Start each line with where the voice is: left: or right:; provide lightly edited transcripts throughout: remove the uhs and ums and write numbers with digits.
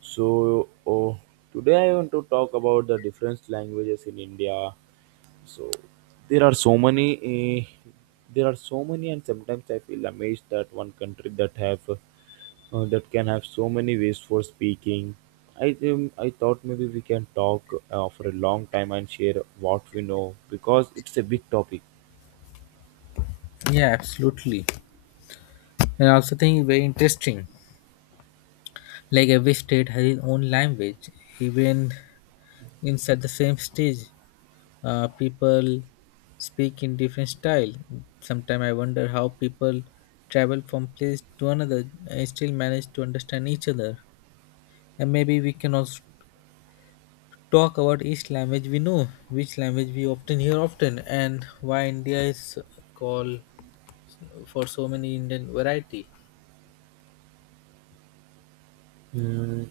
right: So oh, today I want to talk about the different languages in India. So there are so many, eh, there are so many, and sometimes I feel amazed that one country that have that can have so many ways for speaking. I thought maybe we can talk for a long time and share what we know because it's a big topic.
left: Yeah, absolutely. And I also think very interesting. Like every state has its own language. Even inside the same stage, people speak in different style. Sometimes I wonder how people travel from place to another and still manage to understand each other. And maybe we can also talk about each language we know, which language we often hear often, and why India is called for so many Indian variety.
right: Hmm,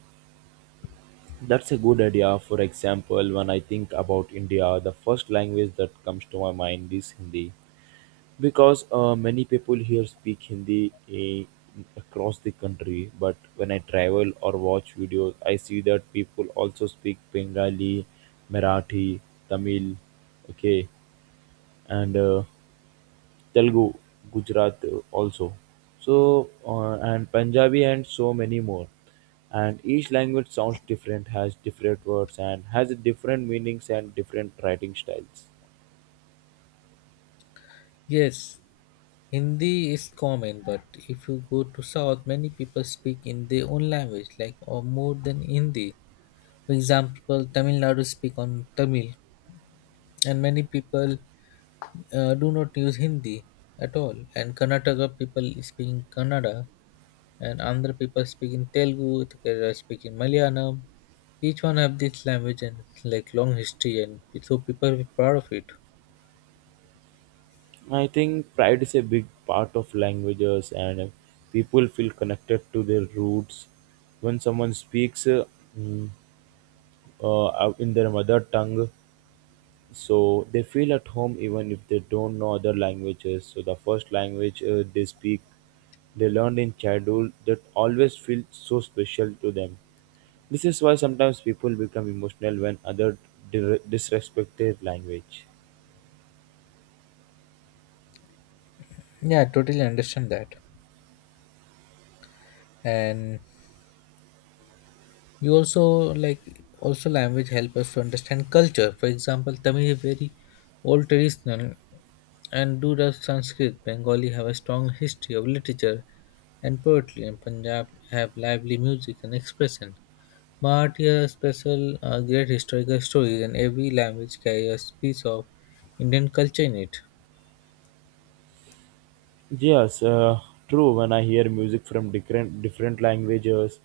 right: that's a good idea. For example, when I think about India, the first language that comes to my mind is Hindi. Because many people here speak Hindi across the country. But when I travel or watch videos, I see that people also speak Bengali, Marathi, Tamil, okay, and Telugu, Gujarat also. And Punjabi and so many more. And each language sounds different, has different words, and has different meanings and different writing styles.
left: Yes, Hindi is common, but if you go to South, many people speak in their own language, like or more than Hindi. For example, Tamil Nadu speak on Tamil, and many people do not use Hindi at all. And Karnataka people speak in Kannada, and Andhra people speak in Telugu, Kerala speak in Malayalam. Each one have this language and like long history, and so people are proud of it.
right: I think pride is a big part of languages, and people feel connected to their roots. When someone speaks mm, in their mother tongue, so they feel at home even if they don't know other languages. So the first language they speak, they learned in childhood, that always feels so special to them. This is why sometimes people become emotional when others disrespect their language.
left: Yeah, I totally understand that. And you also like also language help us to understand culture. For example, tamil is very old traditional, and do does sanskrit bengali have a strong history of literature and poetry, and punjab have lively music and expression. Marathi has special, great historical stories, and every language carries a piece of indian culture in it.
right: Yes, true. When I hear music from different languages,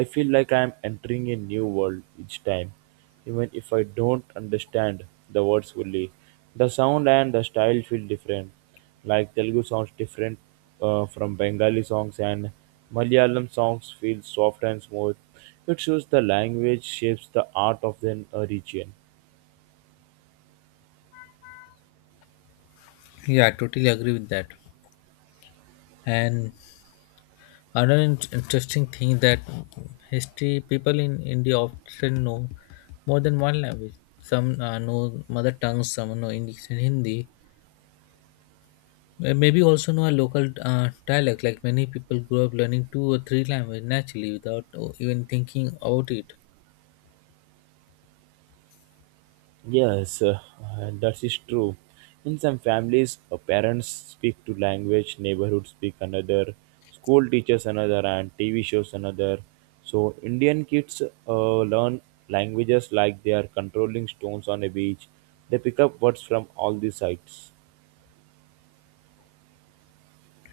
right: I feel like I am entering a new world each time. Even if I don't understand the words fully, the sound and the style feel different. Like Telugu sounds different from Bengali songs, and Malayalam songs feel soft and smooth. It shows the language shapes the art of the region.
left: Yeah, I totally agree with that. And another interesting thing, that history people in India often know more than one language. Some know mother tongue, some know English and Hindi. Maybe also know a local dialect. Like many people grow up learning two or three languages naturally without even thinking about it.
right: Yes, that is true. In some families, parents speak to language, neighborhood speak another, school teachers another, and TV shows another. So Indian kids learn languages like they are controlling stones on a beach. They pick up words from all the sides.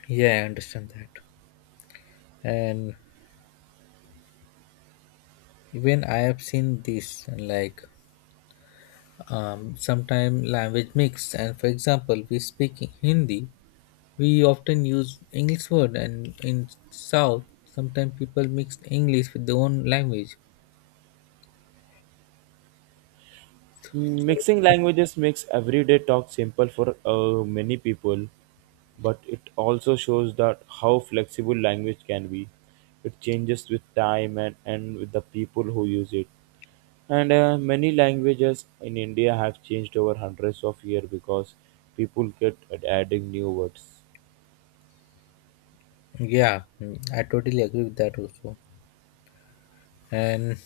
left: Yeah, I understand that. And even I have seen this, like, sometime language mix. And for example, we speak Hindi we often use English word, and in South, sometimes people mix English with their own language.
right: Mm,
left: So,
right: mixing languages makes everyday talk simple for many people. But it also shows that how flexible language can be. It changes with time and with the people who use it. And many languages in India have changed over hundreds of years because people get at adding new words.
left: yeah, I totally agree with that also. And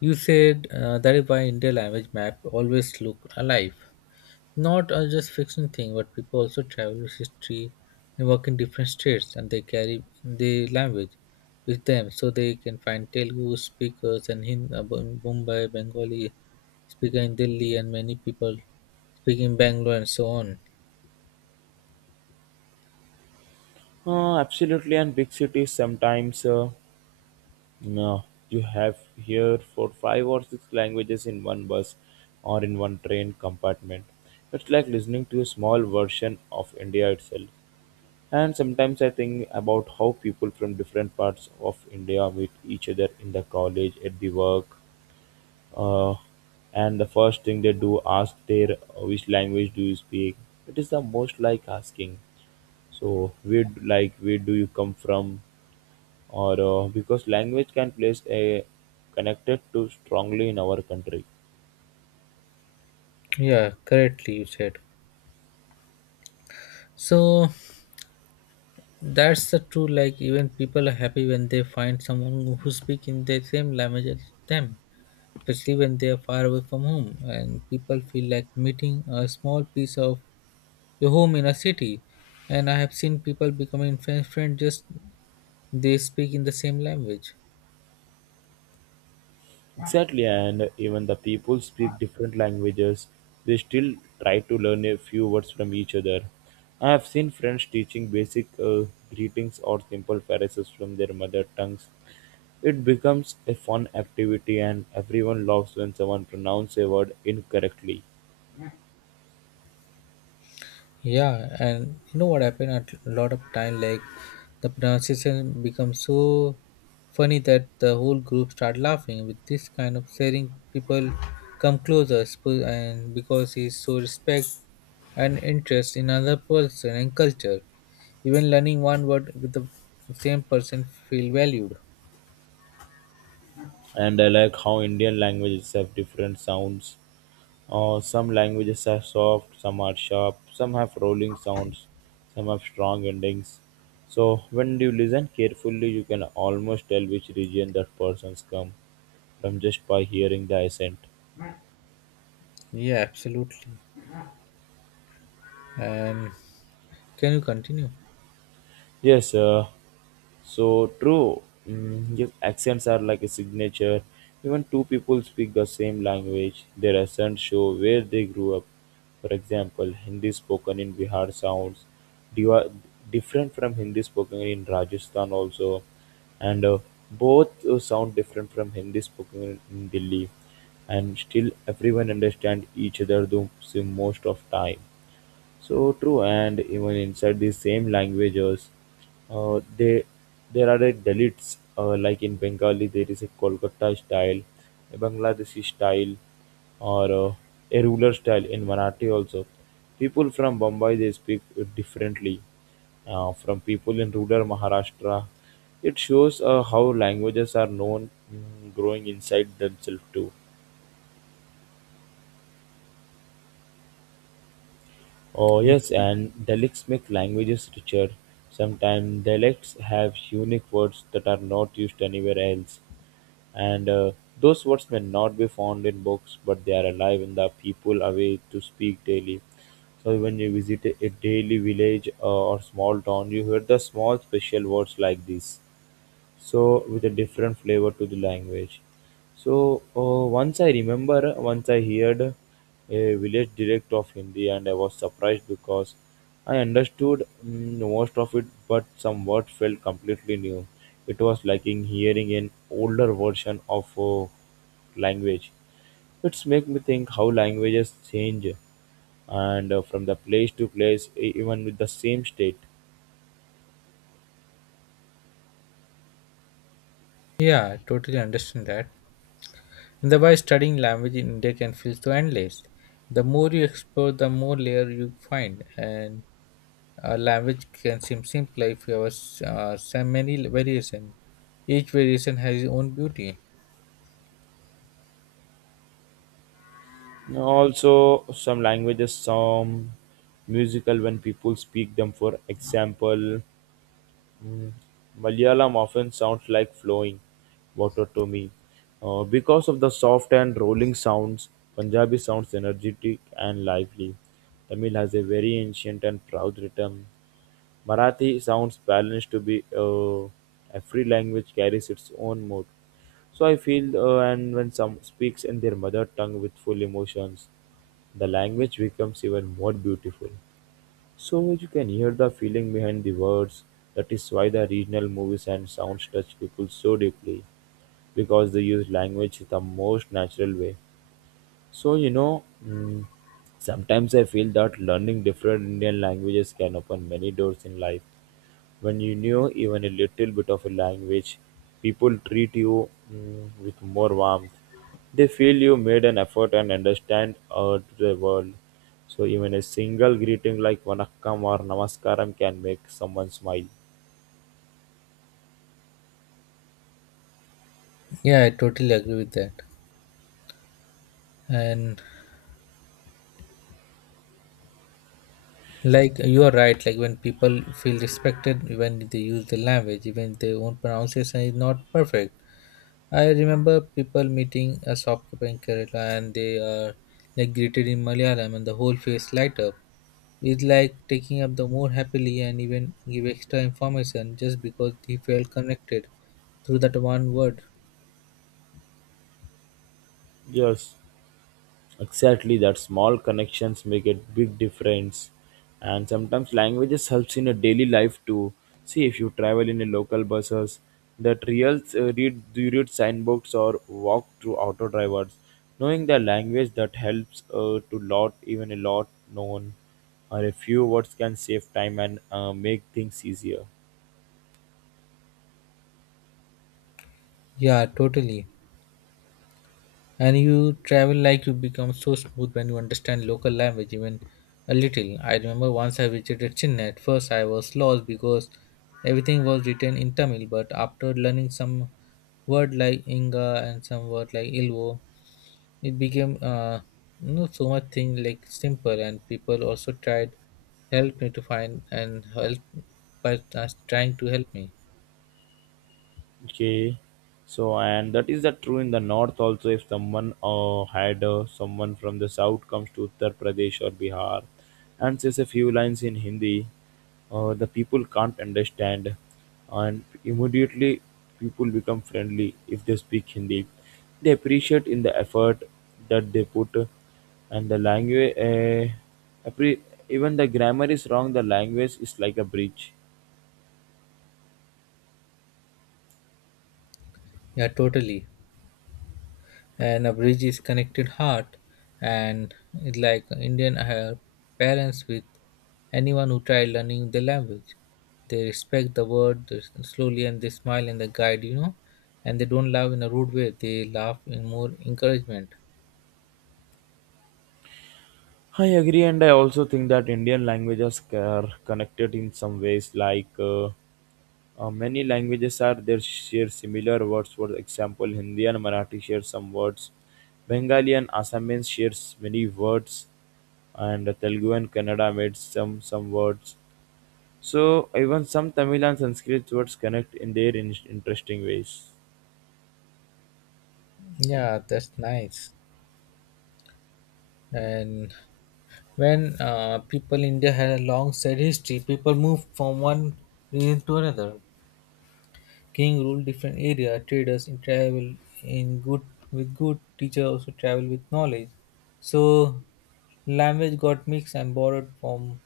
left: you said that is why India language map always look alive. Not just fiction thing, but people also travel with history and work in different states, and they carry the language with them, so they can find Telugu speakers and Hindi, Mumbai, Bengali speaker in Delhi, and many people speaking Bangalore and so on.
right: Absolutely, and big cities sometimes no, you have here for five or six languages in one bus or in one train compartment. It's like listening to a small version of India itself. And sometimes I think about how people from different parts of India meet each other in the college, at the work, uh, and the first thing they do ask their which language do you speak. It is the most like asking. So like where do you come from, or because language can place a connected to strongly in our country.
left: Yeah, correctly you said. So that's the true. Like even people are happy when they find someone who speak in the same language as them, especially when they are far away from home, and people feel like meeting a small piece of your home in a city. And I have seen people becoming friends just they speak in the same language.
right: Exactly, and even the people speak different languages, they still try to learn a few words from each other. I have seen friends teaching basic greetings or simple phrases from their mother tongues. It becomes a fun activity, and everyone laughs when someone pronounces a word incorrectly.
left: Yeah, and you know what happened at a lot of time, like the pronunciation becomes so funny that the whole group start laughing. With this kind of sharing, people come closer, and because he so respect and interest in another person and culture, even learning one word with the same person feel valued.
right: And I like how Indian languages have different sounds. Some languages are soft, some are sharp, some have rolling sounds, some have strong endings. So when you listen carefully, you can almost tell which region that person's come from just by hearing the accent.
left: Yeah, absolutely. And can you continue?
right: Yes, so true. Yes, accents are like a signature. Even two people speak the same language, their accents show where they grew up. For example, Hindi spoken in Bihar sounds diva- different from Hindi spoken in Rajasthan also, and both sound different from Hindi spoken in Delhi. And still, everyone understand each other though, so most of time. So true, and even inside the same languages, they there are the deletes. Like in Bengali, there is a Kolkata style, a Bangladeshi style, or a ruler style in Marathi also. People from Bombay they speak differently from people in rural Maharashtra. It shows how languages are known growing inside themselves too. Oh, yes, and dialects make languages richer. Sometimes dialects have unique words that are not used anywhere else. And those words may not be found in books, but they are alive in the people away to speak daily. So when you visit a daily village or small town, you hear the small special words like this, so with a different flavor to the language. So once I heard a village dialect of Hindi and I was surprised because I understood most of it, but some words felt completely new. It was like in hearing an older version of language. It's make me think how languages change and from the place to place, even with the same state.
left: Yeah, I totally understand that. Thereby, studying language in India can feel so endless. The more you explore, the more layer you find, and a language can seem simpler if you have so many variation. Each variation has its own beauty.
right: Also, some languages some musical when people speak them. For example, mm, Malayalam often sounds like flowing water to me. Because of the soft and rolling sounds, Punjabi sounds energetic and lively. Tamil has a very ancient and proud rhythm. Marathi sounds balanced to be every language carries its own mood. So I feel, and when some speaks in their mother tongue with full emotions, the language becomes even more beautiful. So you can hear the feeling behind the words. That is why the regional movies and sounds touch people so deeply because they use language in the most natural way. So, you know, sometimes I feel that learning different Indian languages can open many doors in life. When you know even a little bit of a language, people treat you with more warmth. They feel you made an effort and understand to the world. So, even a single greeting like Vanakkam or Namaskaram can make someone smile.
left: Yeah, I totally agree with that. And like you are right, like when people feel respected when they use the language, even if their own pronunciation is not perfect. I remember people meeting a shopkeeper in Kerala, and they are like greeted in Malayalam, and the whole face light up. It's like taking up the more happily and even give extra information just because he felt connected through that one word.
right: Yes. Exactly, that small connections make a big difference. And sometimes languages helps in a daily life too. See if you travel in a local buses, that real read signboards or walk through auto drivers. Knowing the language that helps to lot even a lot known or a few words can save time and make things easier.
left: Yeah, totally. And you travel like you become so smooth when you understand local language even a little. I remember once I visited Chennai. At first, I was lost because everything was written in Tamil, but after learning some word like Inga and some word like Ilvo, it became not so much thing like simple, and people also tried help me to find and help by us trying to help me.
right: Okay, so and that is the true in the north also. If someone had someone from the south comes to Uttar Pradesh or Bihar and says a few lines in Hindi, the people can't understand, and immediately people become friendly if they speak Hindi. They appreciate in the effort that they put, and the language. Appre- Even the grammar is wrong. The language is like a bridge.
left: Yeah, totally. And a bridge is connected heart, and it's like Indian parents with anyone who try learning the language. They respect the word they slowly, and they smile and they guide, and they don't laugh in a rude way. They laugh in more encouragement.
right: I agree, and I also think that Indian languages are connected in some ways, like many languages are there share similar words. For example, Hindi and Marathi share some words. Bengali and Assamese shares many words, and Telugu and Kannada made some words. So even some Tamil and Sanskrit words connect in their interesting ways.
left: Yeah, that's nice. And when people India had a long sad history, people moved from one region to another. King ruled different area. Traders in travel in good with good. Teacher also travel with knowledge. So language got mixed and borrowed from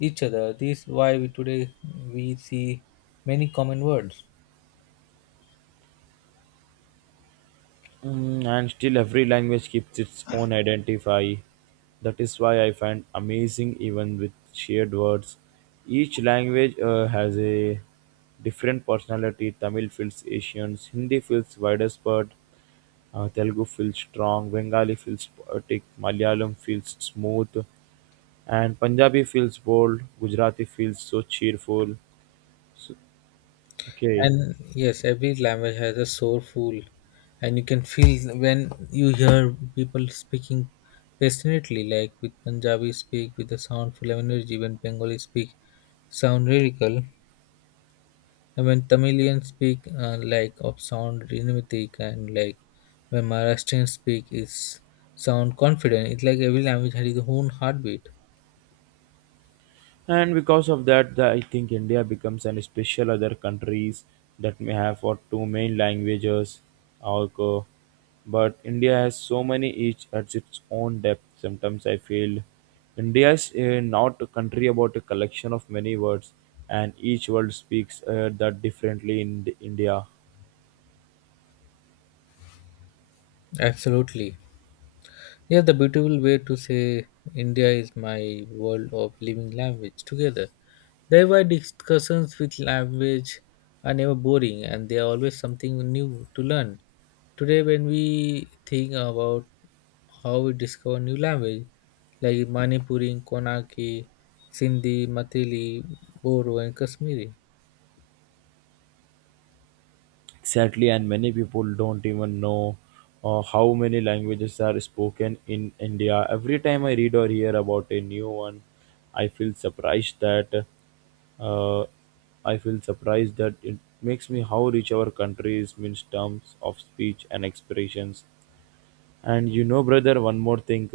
left: each other. This is why we today we see many common words.
right: And still every language keeps its own identify. That is why I find amazing even with shared words. Each language has a different personality. Tamil feels Asian, Hindi feels widespread, Telugu feels strong, Bengali feels poetic, Malayalam feels smooth, and Punjabi feels bold, Gujarati feels so cheerful. So, okay.
left: And yes, every language has a soulful, and you can feel when you hear people speaking passionately, like with Punjabi speak with a sound full of energy, when Bengali speak sound lyrical, and when Tamilian speak, like of sound rhythmic, and like when Maharashtrian speak is sound confident. It's like every language has its own heartbeat.
right: And because of that I think India becomes an special other countries that may have for two main languages also, but India has so many, each at its own depth. Sometimes I feel India is not a country about a collection of many words, and each word speaks that differently in India.
left: Absolutely. Yeah, the beautiful way to say India is my world of living language together. Thereby, discussions with language are never boring, and they are always something new to learn. Today, when we think about how we discover new language like Manipuri, Konaki, Sindhi, Mathili, Boro, and Kashmiri.
right: Sadly, and many people don't even know how many languages are spoken in India. Every time I read or hear about a new one, I feel surprised that uh, I feel surprised that it makes me how rich our country is means terms of speech and expressions. And you know, brother, one more thing.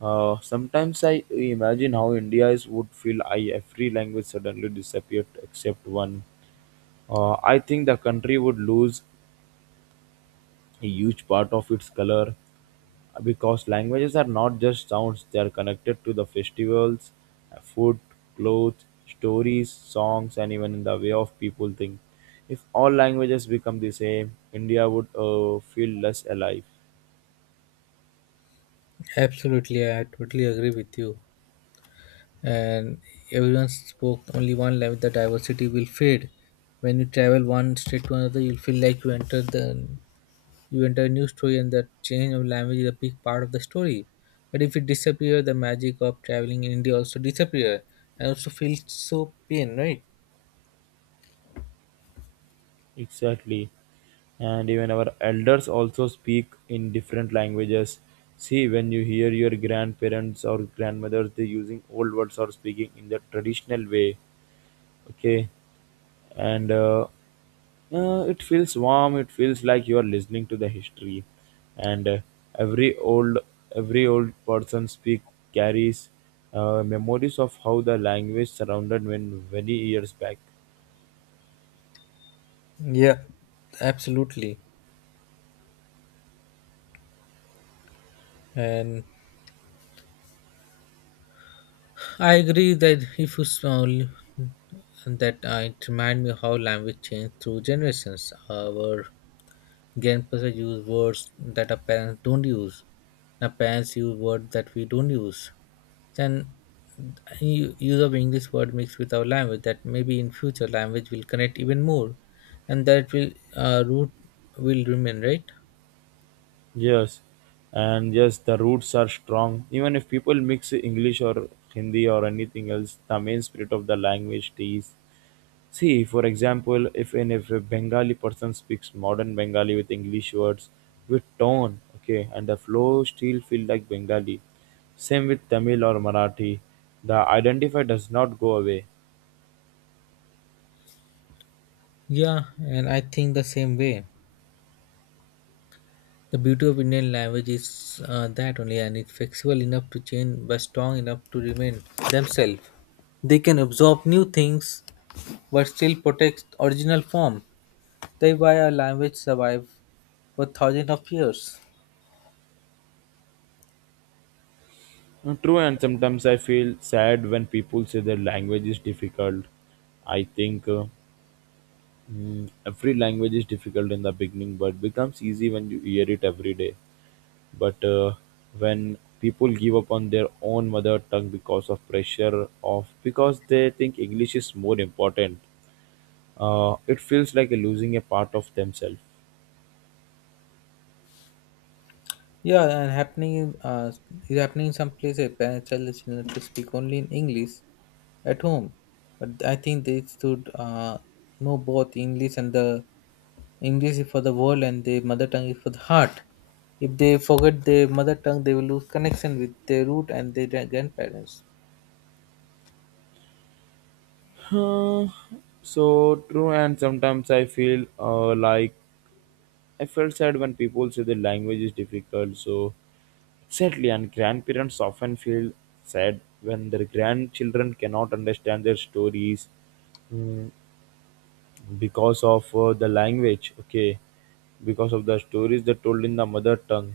right: Sometimes I imagine how India is would feel I every language suddenly disappeared except one. I think the country would lose a huge part of its color because languages are not just sounds, they are connected to the festivals, food, clothes, stories, songs, and even in the way of people think. If all languages become the same, India would feel less alive.
left: Absolutely, I totally agree with you. And everyone spoke only one language, the diversity will fade. When you travel one state to another, you'll feel like you enter a new story, and the change of language is a big part of the story. But if it disappears, the magic of traveling in India also disappear, and also feels so pain, right?
right: Exactly, and even our elders also speak in different languages. See, when you hear your grandparents or grandmothers they using old words or speaking in the traditional way, okay, and it feels warm. It feels like you are listening to the history. And every old every old person speak carries memories of how the language surrounded when many years back.
left: Yeah, absolutely. And I agree that if you small that, it remind me how language changed through generations. Our grandparents use words that our parents don't use. Our parents use words that we don't use. Then use of English word mixed with our language, that maybe in future language will connect even more, and that will, root will remain right.
right: Yes, and yes, the roots are strong. Even if people mix English or Hindi or anything else, the main spirit of the language stays. See, for example, if a Bengali person speaks modern Bengali with English words, with tone, okay, and the flow still feel like Bengali. Same with Tamil or Marathi, the identifier does not go away.
left: Yeah, and I think the same way. The beauty of Indian language is, that only, and it's flexible enough to change, but strong enough to remain themselves. They can absorb new things, but still protect original form. That's why our language survived for thousands of years.
right: Mm, true, and sometimes I feel sad when people say their language is difficult. I think. Every language is difficult in the beginning, but becomes easy when you hear it every day. But When people give up on their own mother tongue because of pressure of because they think English is more important, it feels like losing a part of themselves.
left: Yeah, and is happening in some places. Parents tell the children to speak only in English at home, but I think they should know both English and the English is for the world and the mother tongue is for the heart. If they forget their mother tongue, they will lose connection with their root and their grandparents.
right: Huh, so true, and sometimes I feel like I felt sad when people say the language is difficult. So sadly, and grandparents often feel sad when their grandchildren cannot understand their stories mm, because of the language, okay, because of the stories they told in the mother tongue.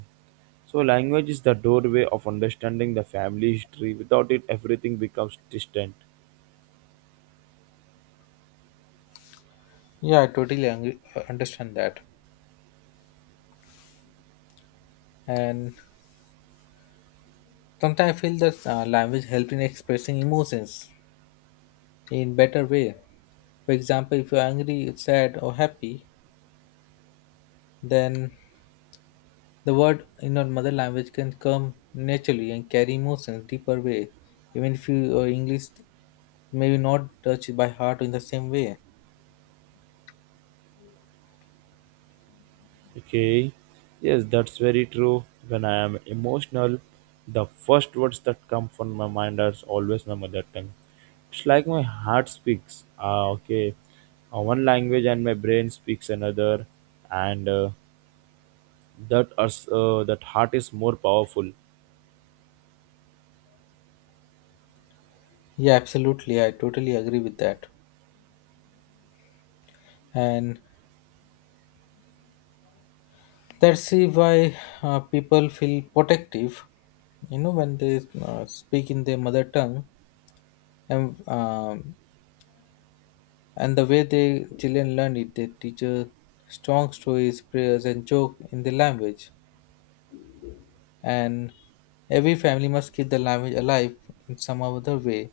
right: So, language is the doorway of understanding the family history. Without it, everything becomes distant.
left: Yeah, I totally understand that. And sometimes I feel that language helps in expressing emotions in better way. For example, if you're angry, sad, or happy, then the word in our mother language can come naturally and carry emotions deeper way. Even if you, English maybe not touch it by heart in the same way.
right: Okay. Yes, that's very true. When I am emotional, the first words that come from my mind are always my mother tongue. It's like my heart speaks. Ah, okay. One language and my brain speaks another, and that heart is more powerful.
left: Yeah, absolutely. I totally agree with that. And that's the why people feel protective, when they speak in their mother tongue. And, um, and the way they children learn it, they teach, strong stories, prayers, and joke in the language. And every family must keep the language alive in some other way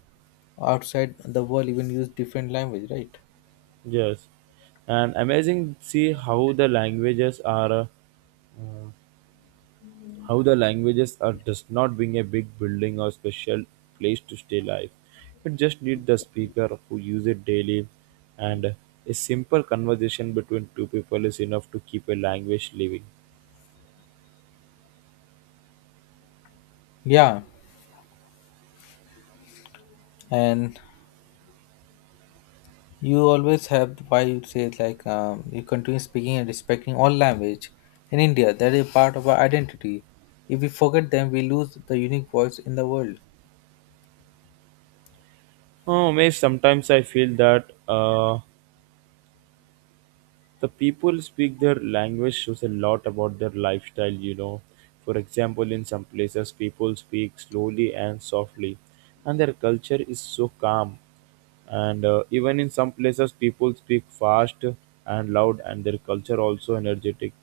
left: outside the world, even use different language, right?
right: Yes, and amazing. See how the languages are. How the languages are does not being a big building or special place to stay live. You just need the speaker who use it daily and a simple conversation between two people is enough to keep a language living.
left: Yeah, and you always have why you say, like, you continue speaking and respecting all language in India, that is part of our identity. If we forget them, we lose the unique voice in the world.
right: Oh, may sometimes I feel that the people speak their language shows a lot about their lifestyle, you know, for example, in some places people speak slowly and softly, and their culture is so calm, and even in some places people speak fast and loud, and their culture also energetic.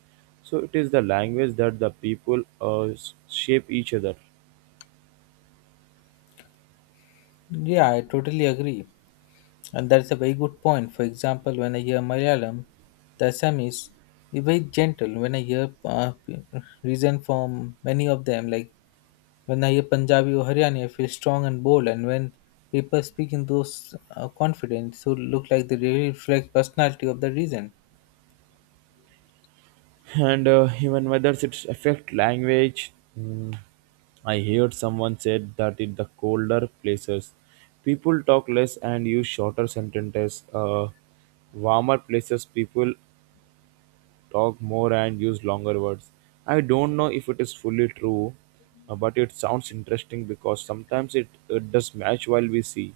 right: So it is the language that the people shape each other.
left: Yeah, I totally agree. And that's a very good point. For example, when I hear Malayalam, the Assamese is very gentle. When I hear, reason from many of them, like when I hear Punjabi or Haryani, I feel strong and bold. And when people speak in those, confident, so look like they really reflect personality of the region.
right: And even whether it's affect language, mm, I heard someone said that in the colder places people talk less and use shorter sentences. Warmer places people talk more and use longer words. I don't know if it is fully true, but it sounds interesting because sometimes it does match while we see.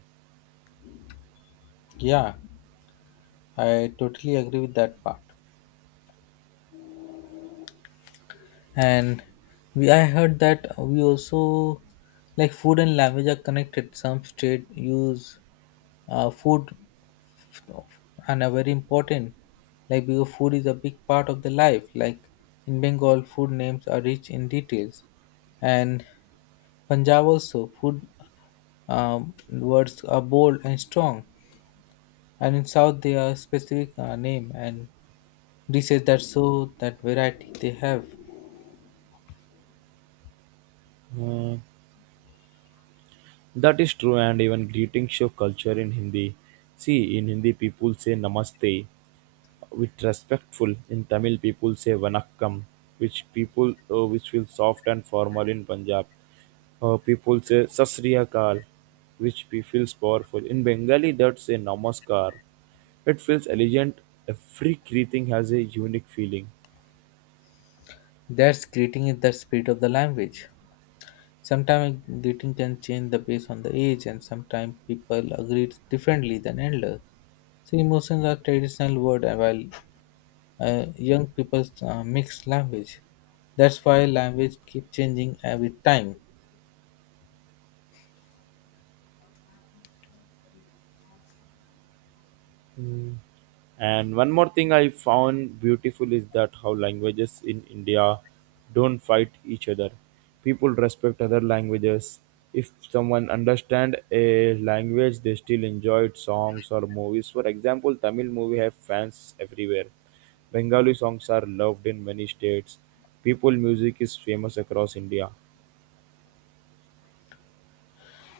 left: Yeah, I totally agree with that part. And we I heard that we also like food and language are connected. Some state use, food and are very important, like because food is a big part of the life, like in bengal food names are rich in details, and punjab also food, words are bold and strong, and in south they are specific, name and dishes that show that variety they have.
right: uh, that is true, and even greeting show culture in Hindi. See, in Hindi people say namaste with respectful. In Tamil people say vanakkam, which people, which feels soft and formal. In Punjab, people say sasriyakal, which feels powerful. In Bengali, that's a namaskar. It feels elegant. Every greeting has a unique feeling.
left: That's greeting is the spirit of the language. Sometimes greeting can change the based on the age, and sometimes people agree differently than elders, so emotions are traditional word, while, young people, mix language. That's why language keep changing with time.
right: And one more thing I found beautiful is that how languages in India don't fight each other. People respect other languages. If someone understand a language, they still enjoyed songs or movies. For example, Tamil movie have fans everywhere. Bengali songs are loved in many states. People music is famous across India.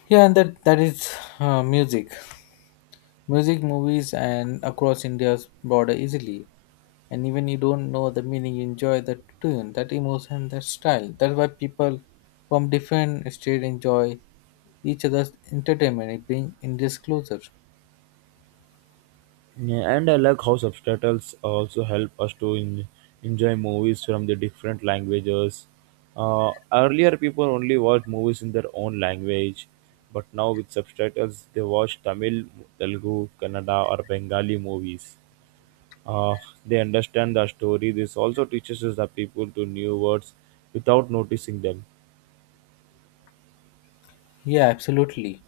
left: Yeah, and that is, uh, music, music, movies, and across India's border easily. And even you don't know the meaning, you enjoy the tune, that emotion, that style. That's why people from different state enjoy each other's entertainment. It bring India's closer.
right: Yeah, and I like how subtitles also help us to enjoy movies from the different languages. Earlier, people only watched movies in their own language, but now with subtitles, they watch Tamil, Telugu, Kannada, or Bengali movies. Uh, they understand the story. This also teaches us the people to new words without noticing them.
left: Yeah, absolutely.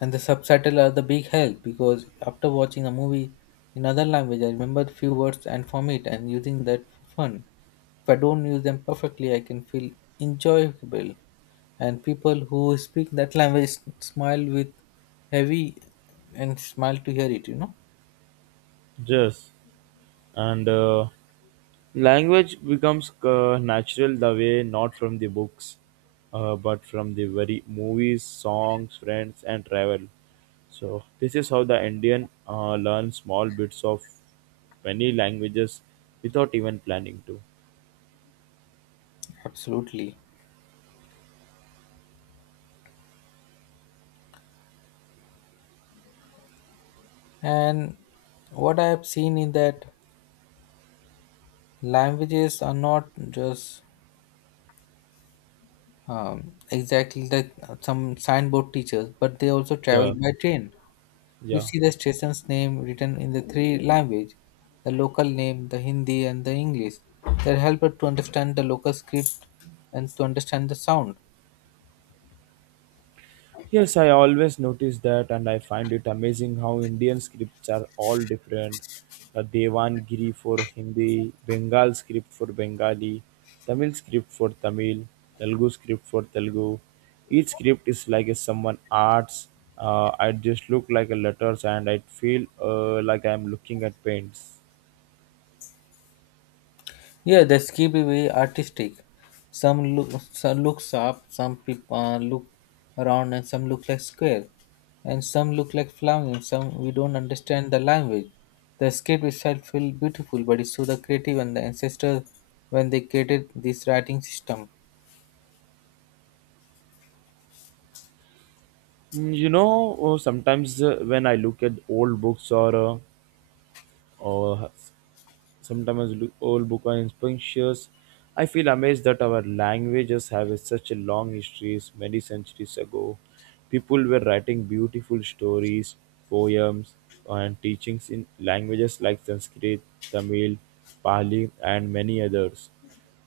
left: And the subtitle are the big help, because after watching a movie in other language, I remember few words and form it and using that for fun. If I don't use them perfectly, I can feel enjoyable, and people who speak that language smile with heavy and smile to hear it.
right: Yes. and Language becomes natural the way, not from the books, but from the very movies, songs, friends, and travel. So this is how the Indian learns small bits of many languages without even planning to.
left: Absolutely. And what I have seen in that, languages are not just, exactly that, some signboard teachers, but they also travel
right: Yeah,
left: by train. You
right: yeah.
left: see the station's name written in the three language, the local name, the Hindi and the English. That help us to understand the local script and to understand the sound.
right: Yes, I always notice that, and I find it amazing how Indian scripts are all different. The Devanagari for Hindi, Bengal script for Bengali, Tamil script for Tamil, Telugu script for Telugu. Each script is like a someone arts. I just look like a letters, and I feel like I am looking at paints.
left: Yeah, the skip is very artistic. Some look some look sharp, some people, look around, and some look like square, and some look like flamingo. Some we don't understand the language. The script itself feels beautiful, but it's through the creative and the ancestors when they created this writing system.
right: Mm, you know, sometimes when I look at old books or sometimes old book are inspirations. I feel amazed that our languages have such a long history. Many centuries ago, people were writing beautiful stories, poems, and teachings in languages like Sanskrit, Tamil, Pali, and many others.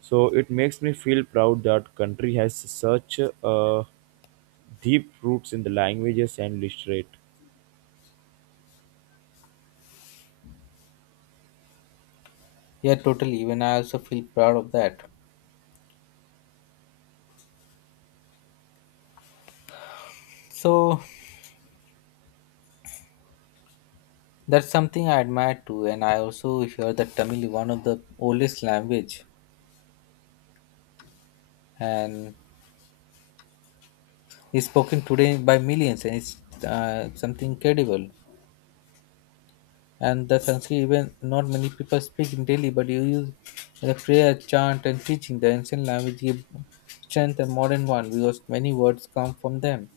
right: So it makes me feel proud that country has such deep roots in the languages and literature.
left: Yeah, totally. Even I also feel proud of that. So that's something I admire too. And I also hear that Tamil is one of the oldest language and is spoken today by millions, and it's, something incredible. And the Sanskrit even not many people speak in daily, but you use the prayer, chant and teaching. The ancient language give strength and modern one because many words come from them.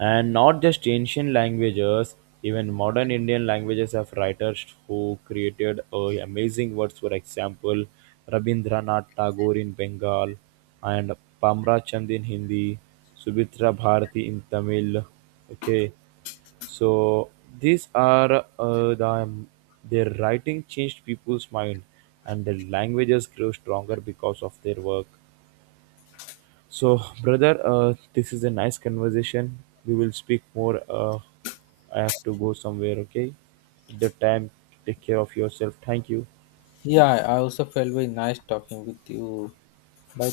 right: And not just ancient languages, even modern Indian languages have writers who created amazing words. For example, Rabindranath Tagore in Bengal, and Pamra Chand in Hindi, Subhitra Bharati in Tamil. Okay, so these are their writing changed people's mind, and their languages grew stronger because of their work. So, brother, this is a nice conversation. We will speak more. I have to go somewhere. Okay, the time. Take care of yourself. Thank you.
left: Yeah, I also felt very nice talking with you. Bye.